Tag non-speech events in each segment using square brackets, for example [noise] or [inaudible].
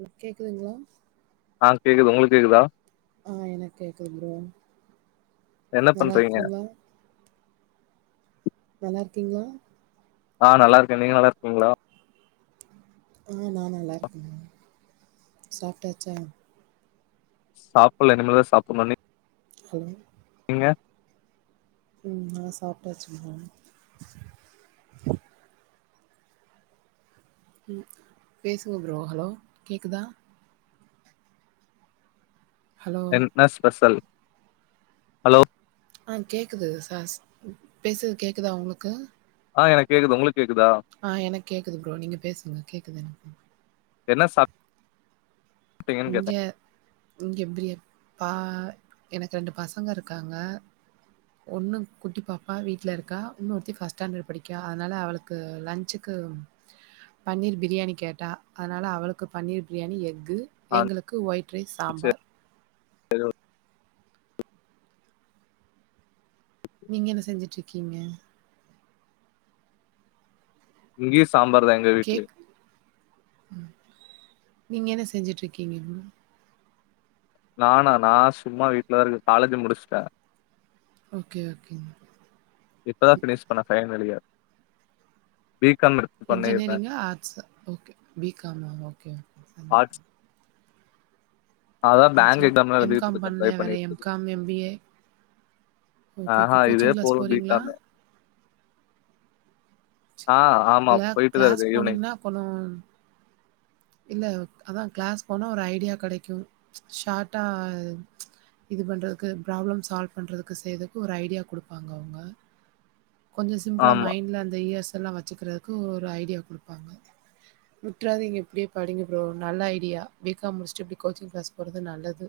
ம் கேக்குதுங்ளா ஆ கேக்குது உங்களுக் கேக்குதா ஆ எனக் கேக்குது ஃப்ரோ என்ன பண்றீங்க நல்லாருக்கீங்ளா நல்லாருக்கீங்ளா ஆ நல்லாருக்கே நீங்க நல்லாருக்கீங்ளா ஆ நா நல்லாருக்கே சாப்டாச்சா சாப்புல இனிமேதா சாப்புட்னு நீ ஹலோ நீங்க ம் நா சாப்டாச்சுமா ம் பேசுங்க ப்ரோ ஹலோ கேக்குதா ஹலோ என்ன ஸ்பெஷல் ஹலோ ஆ கேக்குது சாஸ் பேசது கேக்குதா உங்களுக்கு ஆனா எனக்கு கேக்குது உங்ளுக்கு கேக்குதா ஆ எனக்கு கேக்குது ஃப்ரோ நீங்க பேசுங்க கேக்குது எனக் என்ன சாப் இங்க இங்க பிரி பா எனக்கு ரெண்டு பசங்க இருக்காங்க ஒன்னு குட்டி பாப்பா வீட்ல இருக்கா இன்னொருத்தி ஃபஸ்ட் ஸ்டாண்டர் படிக்கா அதனால அவளு க்கு லன்சுக்கு பன்னீர் பிரியாணி கேட்டா அதனால அவளுக்கு பன்னீர் பிரியாணி எக்கு ஆ எங்ளுக்கு ஒயிட் ரைஸ் சாம்பார் செரி ஓக் நீங்க என்ன செஞ்சுட் இருக்கீங்க இங்கயு சாம்பார் தாங் கேக் நீங்கள் என்ன செஞ்சுட்டிருக்கீங்க நானா நா சும்மா வீட்லதா இருக்கே காலேஜ் முடிச்ட்டே ஓகே ஓகேங்க இப்பதா ஃபினிஷ் பண்ண ஃபைன்லலியர் பி காம் பண்ணிருந்தேன் இன்ஜினியரிங்கா ஆர்ட்ஸ் ஓகே பி காமா ஓகே ஓகே ஆட்ஸ் அதா ஆர்ட்ஸ் பேங்க் ஓகே. எக்ஸாம்லா எழுதிட் எம்.காம் இருக்கே ட்ரை பண்ணலையா? வேற பண்ணிட்டிருக்கே எம்.காம், எம்.பி.ஏ? ஓகே, ஆஹ ஓகே. இதே கோச்சிங் கிளாஸ் போது போறீங்களா? [unintelligible] ஆ ஆமா இல்ல போயிட்டுதான் க்ளாஸ் இருக்கேன் ஈவினிங் போனீங்கனா கொ [unintelligible] இல்ல அதா கிளாஸ் போனா ஒரு ஐடியா கெடைக்கு ஷாட்டா இது பண்றதுக்கு ப்ராப்ளம் சால்வ் பண்றதுக்கு செய்துக்கு ஒரு ஐடியா குடுப்பாங்க அவுங்க கொஞ்ச சிம்பிளா ஆமா மைண்ட்ல அந்த இயர்ஸ்ஸல்லா வெச்சுக்குறக்கு ஒரு ஐடியா குடுப்பாங்க வுற்றாதீங்க இப்டியே படிங்க ஃப்ரோ நல்ல ஐடியா பி காம் முடிச்ட்டு இப்டி கோச்சிங் க்ளாஸ் போறது நல்லது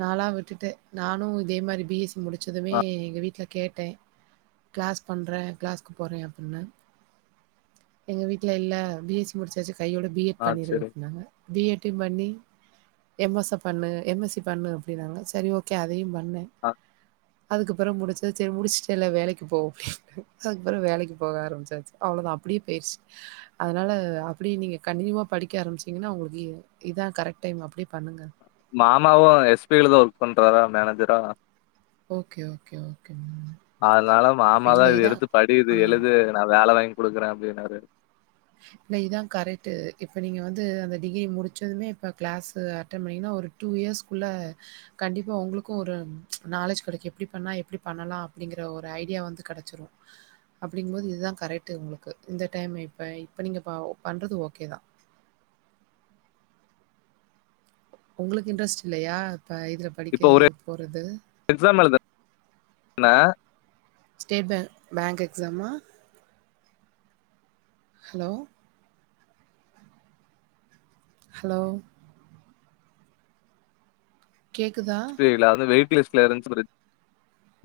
நாலா விட்டுட்டே நானு இதே மாறி பி எஸ் சி முடிச்சதுமே ஆ எங்க வீட்ல கேட் ட்டே க்ளாஸ் பண்றே க்ளாஸ்கு போறே அப்பின்னு எங்க வீட்ல இல்ல பி எஸ் சி முடிச்சாச்சு கையோட பி எட் ஆ பண்ணிரு சரி அப்டினாங்க பி எட் டியு பண்ணி எம் எஸ் பண்ணு எம் எஸ் சி பண்ணு அப்டினாங்க செரி ஓகே அதையு பண் ணே ஆ அதுக்கப்றோ முடிச்ச செரி முடிச்ட்டல்ல வேலைக்கு போ அதுக்கப்றோ வேலைக்கு போக ஆரம்பிச்சாச்சு அவ்ளோதா அப்டியே போயிருச்சு அதனால அப்டி நீங்க கண்டினீயூவா படிக்க ஆரம்பிச்சீங்னா உங்ளுக்கு இ இதா கரெக்ட் டைம் அப்டியே பண்ணுங்க மாமாவு எஸ் பி ஐ தா ஒர்க் பண்றாறா மேனேஜரா ஓகே ஓகே ஓகே ம் அதனால மாமா தா இது எடுத்து படி இது ஆ. எழுது நா வேல வாங்கி குடுக்றே அப்டினாரு இல்ல இதா கரெக்டு இப்ப நீங்க வந்து அந்த டிகிரி முடிச்சதுமே இப்ப கிளாஸூ அட்டன் பண்ணீங்னா ஒரு டூ இயர்ஸ் குள்ள கண்டிப்பா உங்ளுக்கு ஒரு நாலேஜ் கெடைக்கு எப்டி பண்ணா எப்டி பண்ணலா அப்டிங்கற ஒரு ஐடியா வந்து கெடச்சிரு அப்டிங்கும்போது இதுதா கரெக்ட்டு உங்ளுக்கு இந்த டைம் இப்ப இப்ப நீங்க பண்றது ஓகே தா உங்ளுக்கு இன்ட்ரெஸ்ட் இல்லையா இப்ப இதுல இப்ப படிக்க ஒரு போறது எக்ஸாம் எழுத ந ஸ்டேட் பேங்க் பேங்க் எக்ஸாமா ஹலோ ஹலோ கேக்குதா புரில வெயிட்டுலிஸ்ல இருந்ச்சி சொல்லி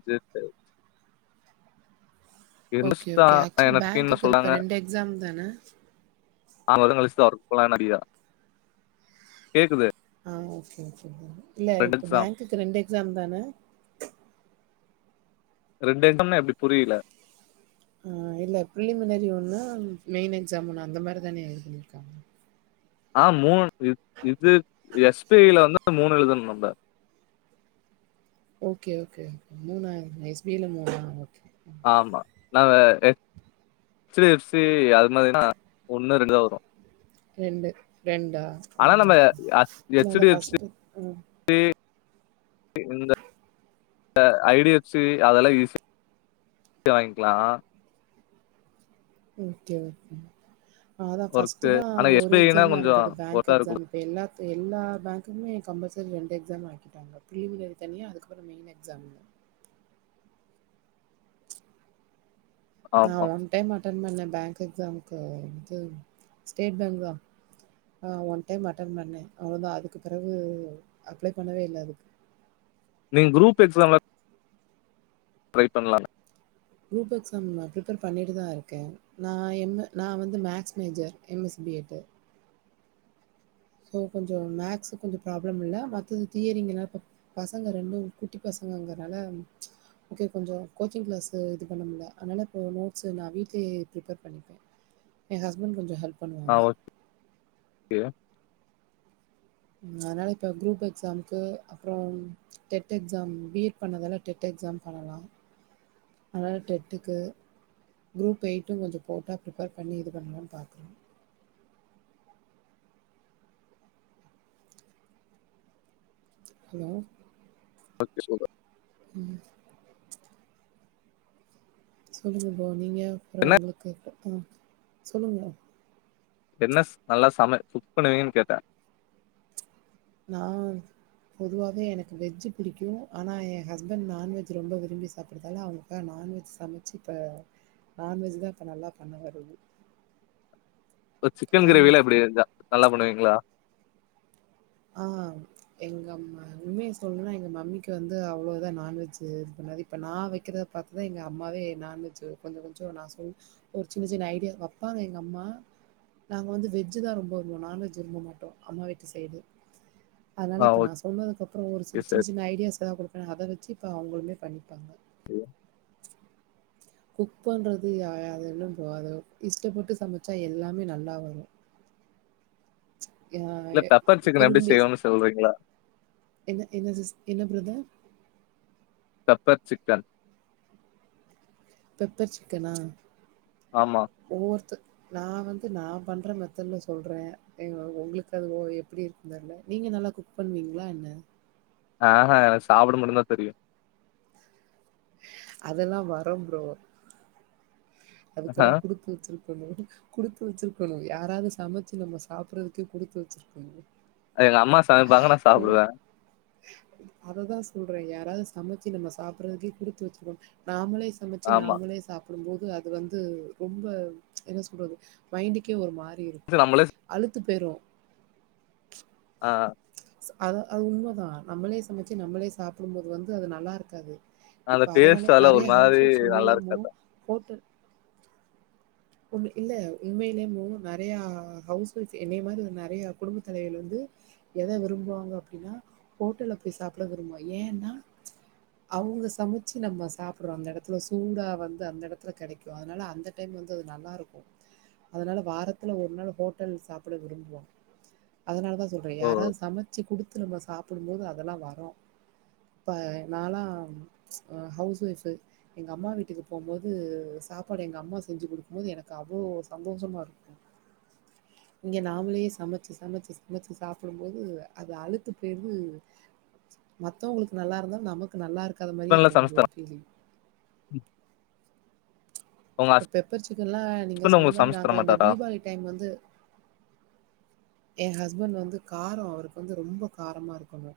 சேர் சேர் ஓகே, இர்ந்துஸ்தா ஓகே. அ ஆக்சுவலி எனக்கு டீம்ல பேங்க்குக்கு இப்ப சொன்னாங்க எக்ஸாம் தான? நாலு வாரோ கலிஸ்தா அவர் போலான் அடியா கேக்குது ஆ ஓகே ஓகே ப்ரோ இல்ல ரெண்டு இப்ப எக்ஸாம் பேங்குக்கு ரெண்டு எக்ஸாம்தான ரெண்டு எக்ஸாம்னா எப்டி புரில ஆ இல்ல பிலிமினரி ஒன்னு மெய்ன் எக்ஸாம் ஒன்னு அந்த மாரிதான இது பண்ணிருக்காங்க ஆ மூணு இ இது எஸ் பி ஐ ல வந்து மூணு எழுதணு நம்ம ஓகே ஓகே ஓகே மூணா எஸ் பி ஐ ல மூணா ஓகே ஆமா நாங்க ஹெச் டி எஃப் சி அது மாரினா ஒன்னு ரெண்டுதா வரு ரெண்டு ரெண்டா ஆ ஆனா நம்ம இதுல ஃபஸ்ட்டு ம் து இந்த அ ஐ டி எஃப் சி அதெல்லா ஈஸி யா வாய்ங்கிலா ஓகே ஓகே அதா ஒர்க்கு ஃபஸ்ட்டுதா ஆனா எஸ் ஒரு பி ஐ னா எக்ஸாமா கொஞ்சோ இருந்தது பேங்க் ஒர்த்தா இருக்கு எக்ஸாமுக்கு இப்ப எல்லாத் எல்லா பேங்குக்குமே கம்பல்சரி ரெண்டு எக்ஸாம் ஆக்கிட்டா ங்க ப்ளீமினரி தனியா அதுக்கப்புறோ மெயின் எக்ஸாம்ல ஆமா நான் ஒன் டைம் அட்டன் பண்ண பேங்க் எக்ஸாம்க்கு இது ஸ்டேட் பேங்க்தா அ ஒன் டைம் அட்டன் பண்ணே அவுள்தா அதுக்கு பிறவு அப்ளை பண்ணவே இல்ல அதுக்கு நீங் குரூப் எக்ஸாம்லா அப்ளை பண்லால குரூப் எக்ஸாம் நா பிரிப்பர் பண்ணிட்டுதா இருக்கே நான் எம் நான் வந்து maths major M S B Ed அப்போ கொஞ்சோ மேக்ஸு கொஞ்சோ பிராப்ளம் இல்ல மத்தது தியரிங்குனா இப்போ பசங்க ரெண்டூ குட்டி பசங்கங்கற்னால இங்கே கொஞ்சோ கோச்சிங் கிளாஸு இது பண்ணமுட்ல அதுனால இப்போ நோட்ஸு நான் வீட்லியே பிரிப்பர் பண்ணிப்பே ஏன் ஹஸ்பண் கொஞ்சோ ஹெல்ப் ஆ ஓ கே ம் அதுனால இப்ப குரூப் எக்ஸாம்க்கு அப்றோ டெட் எக்ஸாம் பி எட் பண்ணதால டெட் எக்ஸாம் பண்ணலா அதுனால டெட்டுக்கு குரூப்பெய்ட்டு கொஞ்சோ போட்டா பிரிப்பர் பண்ணி இது பண்ணலான் பாக்குறே ஹலோ ஓகே சூப்பர் ம் சொல்லுங்க ப்ரோ நீங்க அப்றோ என்ன உங்களுக்கு ம் சொல்லுங்க என்னஸ் நல்லா சம குக் பண்ணுவீங்கன் கேட்ட நா வந்து பொதுவாவே எனக்கு வெஜ் பிடிக்கு ஆனா என் ஹஸ்பண்டு நான்வெஜு ரொம்ப விரும்பி சாப்புடுதால அவ்ங்ளுக் கா நான்வெஜ் சமச்சு இப்ப நான்வெஜுதா இப்ப நல்லா பண்ண வருது சிக்கன் கிரேவிலா நான்வெஜ் எப்டி எல்லா நல்லா பண்ணுவீங்ளா ஆ எங்க அம்மா உண்மைய சொல்ணுனா எங்க மம்மிக்கு வந்து அவ்ளோ இதா நான்வெஜு இது பண்ணாது இப்ப நான் வைக்கிறத பாத்துதா எங்க அம்மாவே நான் வெஜ்ஜு கொஞ்சோ கொஞ்சோ நான் சொல் ஒரு சின்ன சின்ன ஐடியா வப்பாங்க எங்க அம்மா நாங்க வந்து வெஜ் தா ரொம்ப விரும்புவோ நான் வெஜ் விரும்ப மாட்டோ அம்மா வீட்டு சைடு அதனால ஆ இப்போ நா சொன்னதுக்கப்புறோ ஒரு சி ஓகே சின்ன சரி சின்ன ஐடியாஸ் எதா கொடுக்குற அத வெச்சு இப்போ அவங்களுமே பண்ணிப்பாங்க [unintelligible] குக் பண்ணுறது யா அது இல்ல ப்ரோ அது இஷ்டப்பட்டு சமைச்சா எல்லாமே நல்லா வரு அ இல்ல பெப்பர் அ சிக்கன் எப்டி திரும்பி செய்வோன்னு சொல்றீங்களா என்ன என்ன சிஸ் என்ன பிரதர் பெப்பர் சிக்கன் பெப்பர் சிக்கனா ஆமா ஒவ்வொருத நா வந்து நா பண்ற மெதட்ல சொல்றே உங்களுக்கு அது ஓ எப்டி இருக்கு தெல்ல நீங்க நல்லா குக் பண்ணுவீங்களா என்ன ஆஹா எனக்கு சாப்பிட மட்டு தா தெரியு அதெல்லா வரு ப்ரோ ஆஹா அதுக்கெல்லா குடு த்து வெச்சிருக்கணு குடுத்து வெச்சிருக்கணு யாராது சமச்சு நம்ம சாப்புடுறதுக்கே குடுத்து வெச்சிருக்கணு எங்க அம்மா சமைப்பாங்க நா சாப்டுவே அததா சொல்றே யாராது சமச்சு நம்ம சாப்புடுறதுக்கே குடுத்து வெச்சிருக்கனு நாமளேச் சமச்சு ஆமா நாமளே சாப் புடும்போது அது வந்து ரொம்ப என்ன சொல்றது மைண்டுக்கே ஒரு மாரி இரு ச நம்மலேச் அழுத்து போய்றுவ ஆ அது அது உண்மதா நம்மளே சமச்சு நம்மளே சாப்புடும் போது வந்து அது நல்லா இருக்காது அந்த இப்ப அதனால டேஸ்ட் அதெல்லா ஒரு நெறைய மாரி ஹவுஸ்ஸ்வுமே நல்லா நெ போ இருக்காதா ஹோட்டல் உண் இல்ல உண்மையில ப்ரோ நறைய ஹவுஸ் ஓயப் என்னைய மாரி நெறைய குடும்ப தலைவிகள் வந்து எத விரும்புவாங்க அப்டின்னா ஹோட்டல்ல போய் சாப்புட விரும்புவோ ஏன்னா அவுங்க சமச்சு நம்ம சாப்புடுறோ அந்த எடத்துல சூடா வந்து அந்த எடத்துல கெடைக்கு அதுனால அந்த டைம் வந் து நல்லா இருக்கு அதனால வாரத்துல ஒரு நாள் ஹோட்டல்ல சாப்புட விரும்புவோ அதனால தா சொல்றே ஓ யாராது சமச்சு குடுத்து நம்ம சாப்புடும் போது அதெல்லா வரோ இப்ப நாலா அ ஹவுஸ் ஒய்ஃபு எங்க அம்மா வீட்டுக்கு போம்போது சாப்பாடு எங்க அம்மா செஞ்சு குடு போது எனக்கு அவ்ளோ சந்தோஷமா இருக்கு இங்க நாமளேயே சமச்சு சமச்சு சமச்சு சாப்புடும் போது அது அழுத்து போயிந்து மத்தவங்களுக்கு நல்லா இருந்தாலு நமக்கு நல்லா இருக்காத மாரியே தோணது ஒரு கேள்வி ம் இப்ப பெப்பர் சிக்கன்ல்லா நீங்க ஹஸ்பண்ட் சொன்ன உங்களுக்கு மாரி சமச்சு தர நாங்க இந்த மாட்டாரா தீபாவளி டைம் வந்து எ ஹஸ்பண்ட் வந்து காரோ அவருக்கு வந்து ரொம்ப காரமா இருக்கணு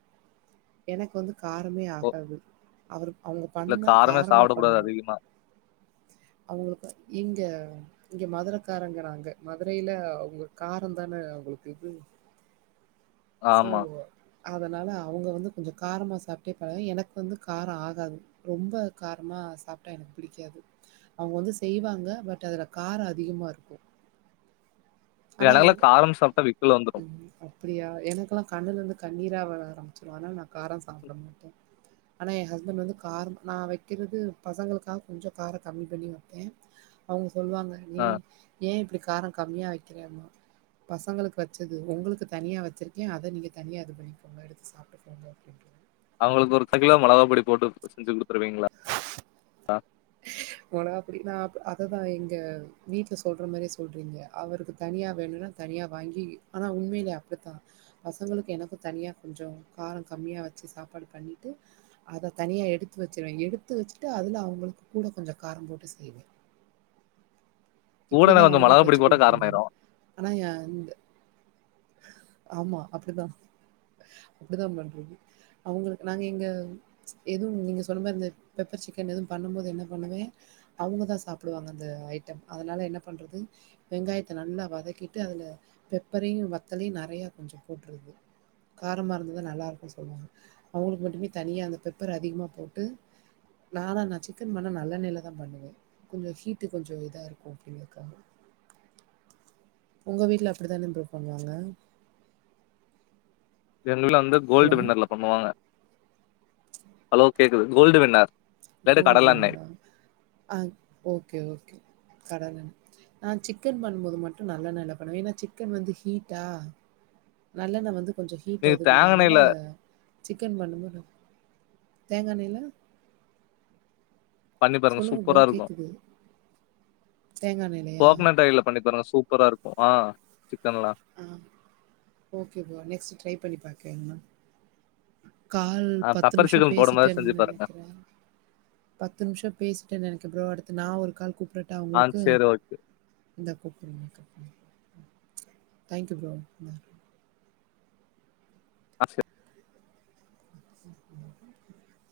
எனக்கு வந்து காரமே ஓ ஆகாது அவர் அவங்க இல்ல பண்ணா காரமே காரமா சாப்பிடக் கூடாது பண்ணு அதிகமா. அவங்களுக்கு எங்க இங்க மதுர காருங்குறாங்க மதுரையில உங்க காரோ தானே உங்களுக்கு இது சோ ஆமா. அதனால அவங்க வந்து கொஞ்சொ காரமா சாப்ட்டே பழகி எனக்கு வந்து கார ஆகாது ரொம்ப காரமா சாப்ட்டா எனக்கு பிடிக்காது அவுங் வந்து செய்வாங்க பட் அதுல காரோ அதிகமா இருக்கு எனக்குலா காரம் சாப்ட்டா விக்கல் வந்துரு அப்டியா எனக்குலா கண்ணுலர்ந்து கண்ணீரா வர ஆரம்பிச்சிரு அதுனால் நா காரம் சாப்ட மாட்டே ஆனா எ ஹஸ்பண்ட் வந்து காரம் நா வெக்கிறது பசங்களுக்காக கொஞ்சோ காரோ கம்மி பண்ணி வெப்பே அவங்க சொல்வாங்க நீ அ ஏ இப்டி காரோ கம்மியா வெக்கிறம்பா பசங்களுக் வச்சது உங்களுக்கு தனியா வச்சிருக் கே அத நீங்க தனியா இது பண்ணிக்கோங்க எடுத்து சாப்ட்டுக்கோங்க அப்டின்ருவே அவுங்களுக்கு ஒரு [unintelligible] மொளகா பொடி போட்டு செஞ்சு குடுத்துருவீங்ளா [inaudible] மொளகா பொடி நா அப்ப அத தா எங்க வீட்ல சொல்ற மாரியே சொல்றீங்க அவருக்கு தனியா வேணுனா தனியா வாங்கி ஆனா உண்மைலே அப்டித்தா பசங்களுக்கு எனக்கு தனியா கொஞ்சோ காரோ கம்மியா வச்சு சாப்பாடு பண்ணிட்டு அத தனியா எடுத்து வச்சருவே எடுத்து வச்சுட்டு அதுல அவங்களுக்கு கூட கொஞ்சோ காரோ போட்டு செய்வே கூடவே இப்பிடிதா கொஞ்சம் மிளகா அவங்களுக் பொடி வச்சு போட்டா குடுப்பே நானு காரமாயிரும். ஆனா ஏ இந்த ஆமா அப்டிதா அப்டிதா பண்றது அவங்களுக்கு நாங்க எங்க எதுவு நீங்க சொன்ன மாரி இந்த பெப்பர் சிக்கன் எதுவு பண்ணம் போது என்ன பண்ணுவே அவுங்கதா சாப்டுவாங்க அந்த ஐட்டம் அதனால என்ன பண்றது வெங்காயத்த நல்லா வதக்கிட்டு அதுல பெப்பரையு வத்தலையு நறையா கொஞ்சோ போட்ருது காரமா இருந்ததா நல்லார்க்குன் சொல்வாங்க அவுங்களுக்கு மட்டு தனியா அந்த பெப்பர அதிகமா போட்டு நானா நா சிக்கன் பண்ணா நல்லெண்ணைல தா பண்ணுவே கொஞ்சோ ஹீட்டு கொஞ்சோ இதா இருக் கு அப்டிங்கறக்காக உங்க வீட்ல அப்டி தான ப்ரோ பண்வாங்க எங்க வீட்ல வந்து ஹலோ கோல்டு வின்னர்ல பண்ணுவாங்க அலோ கேக்குது கோல்டு வின்னர் இல்லாட்டி கோல் கடலெண்ணெய். வின்னரா ஆ ஓகே ஓகே கடலெண்ண நா சிக்கன் பண்ணும்போது மட்டு நல்லெண்ணைல பண்ணுவே ஏனா சிக்கன் வந்து ஹீட்டா நல்லெண்ண வந்து கொஞ்சோ ஹீட்ட நீங்க இது பண்ணு தேங்கா அதுனால எண்ணெய்ல சிக்கன் பண்ணும்போது தேங்கெண்ணைல பண்ணி பாருங்க சொல்லுங்க ப்ரோ சூப்பரா இருக்கு கேக்குது தேங்கா எண்ணெய்லயா கோக்னட் ஆயில்ல பண்ணி பாருங்க சூப்பரா இருக்கு ஆ சிக்கன்லா ஆ ஓகேப்பா நெக்ஸ்ட்டு ட்ரை பண்ணி பாக்கறேம்பா கால் அ பத்து பெப்பர் நிம்ஷோ சிக்கன் போடும்போது பேசிட்டேன் செஞ்சு பாருங்க. நெனைக்கிறே பத்து நிம்ஷோ பேசிட்டே நெனைக்கற ப்ரோ அடுத்து நா ஒரு கால் கூப்டட்டா ஆ உங்களுக்கு சரி ஓகே. இந்தா கூப்பட்ற நீங்க கட் பண்ணுங் ஆ தேங்க்யூ ப்ரோ இந்தா ஆ சரி. [inaudible]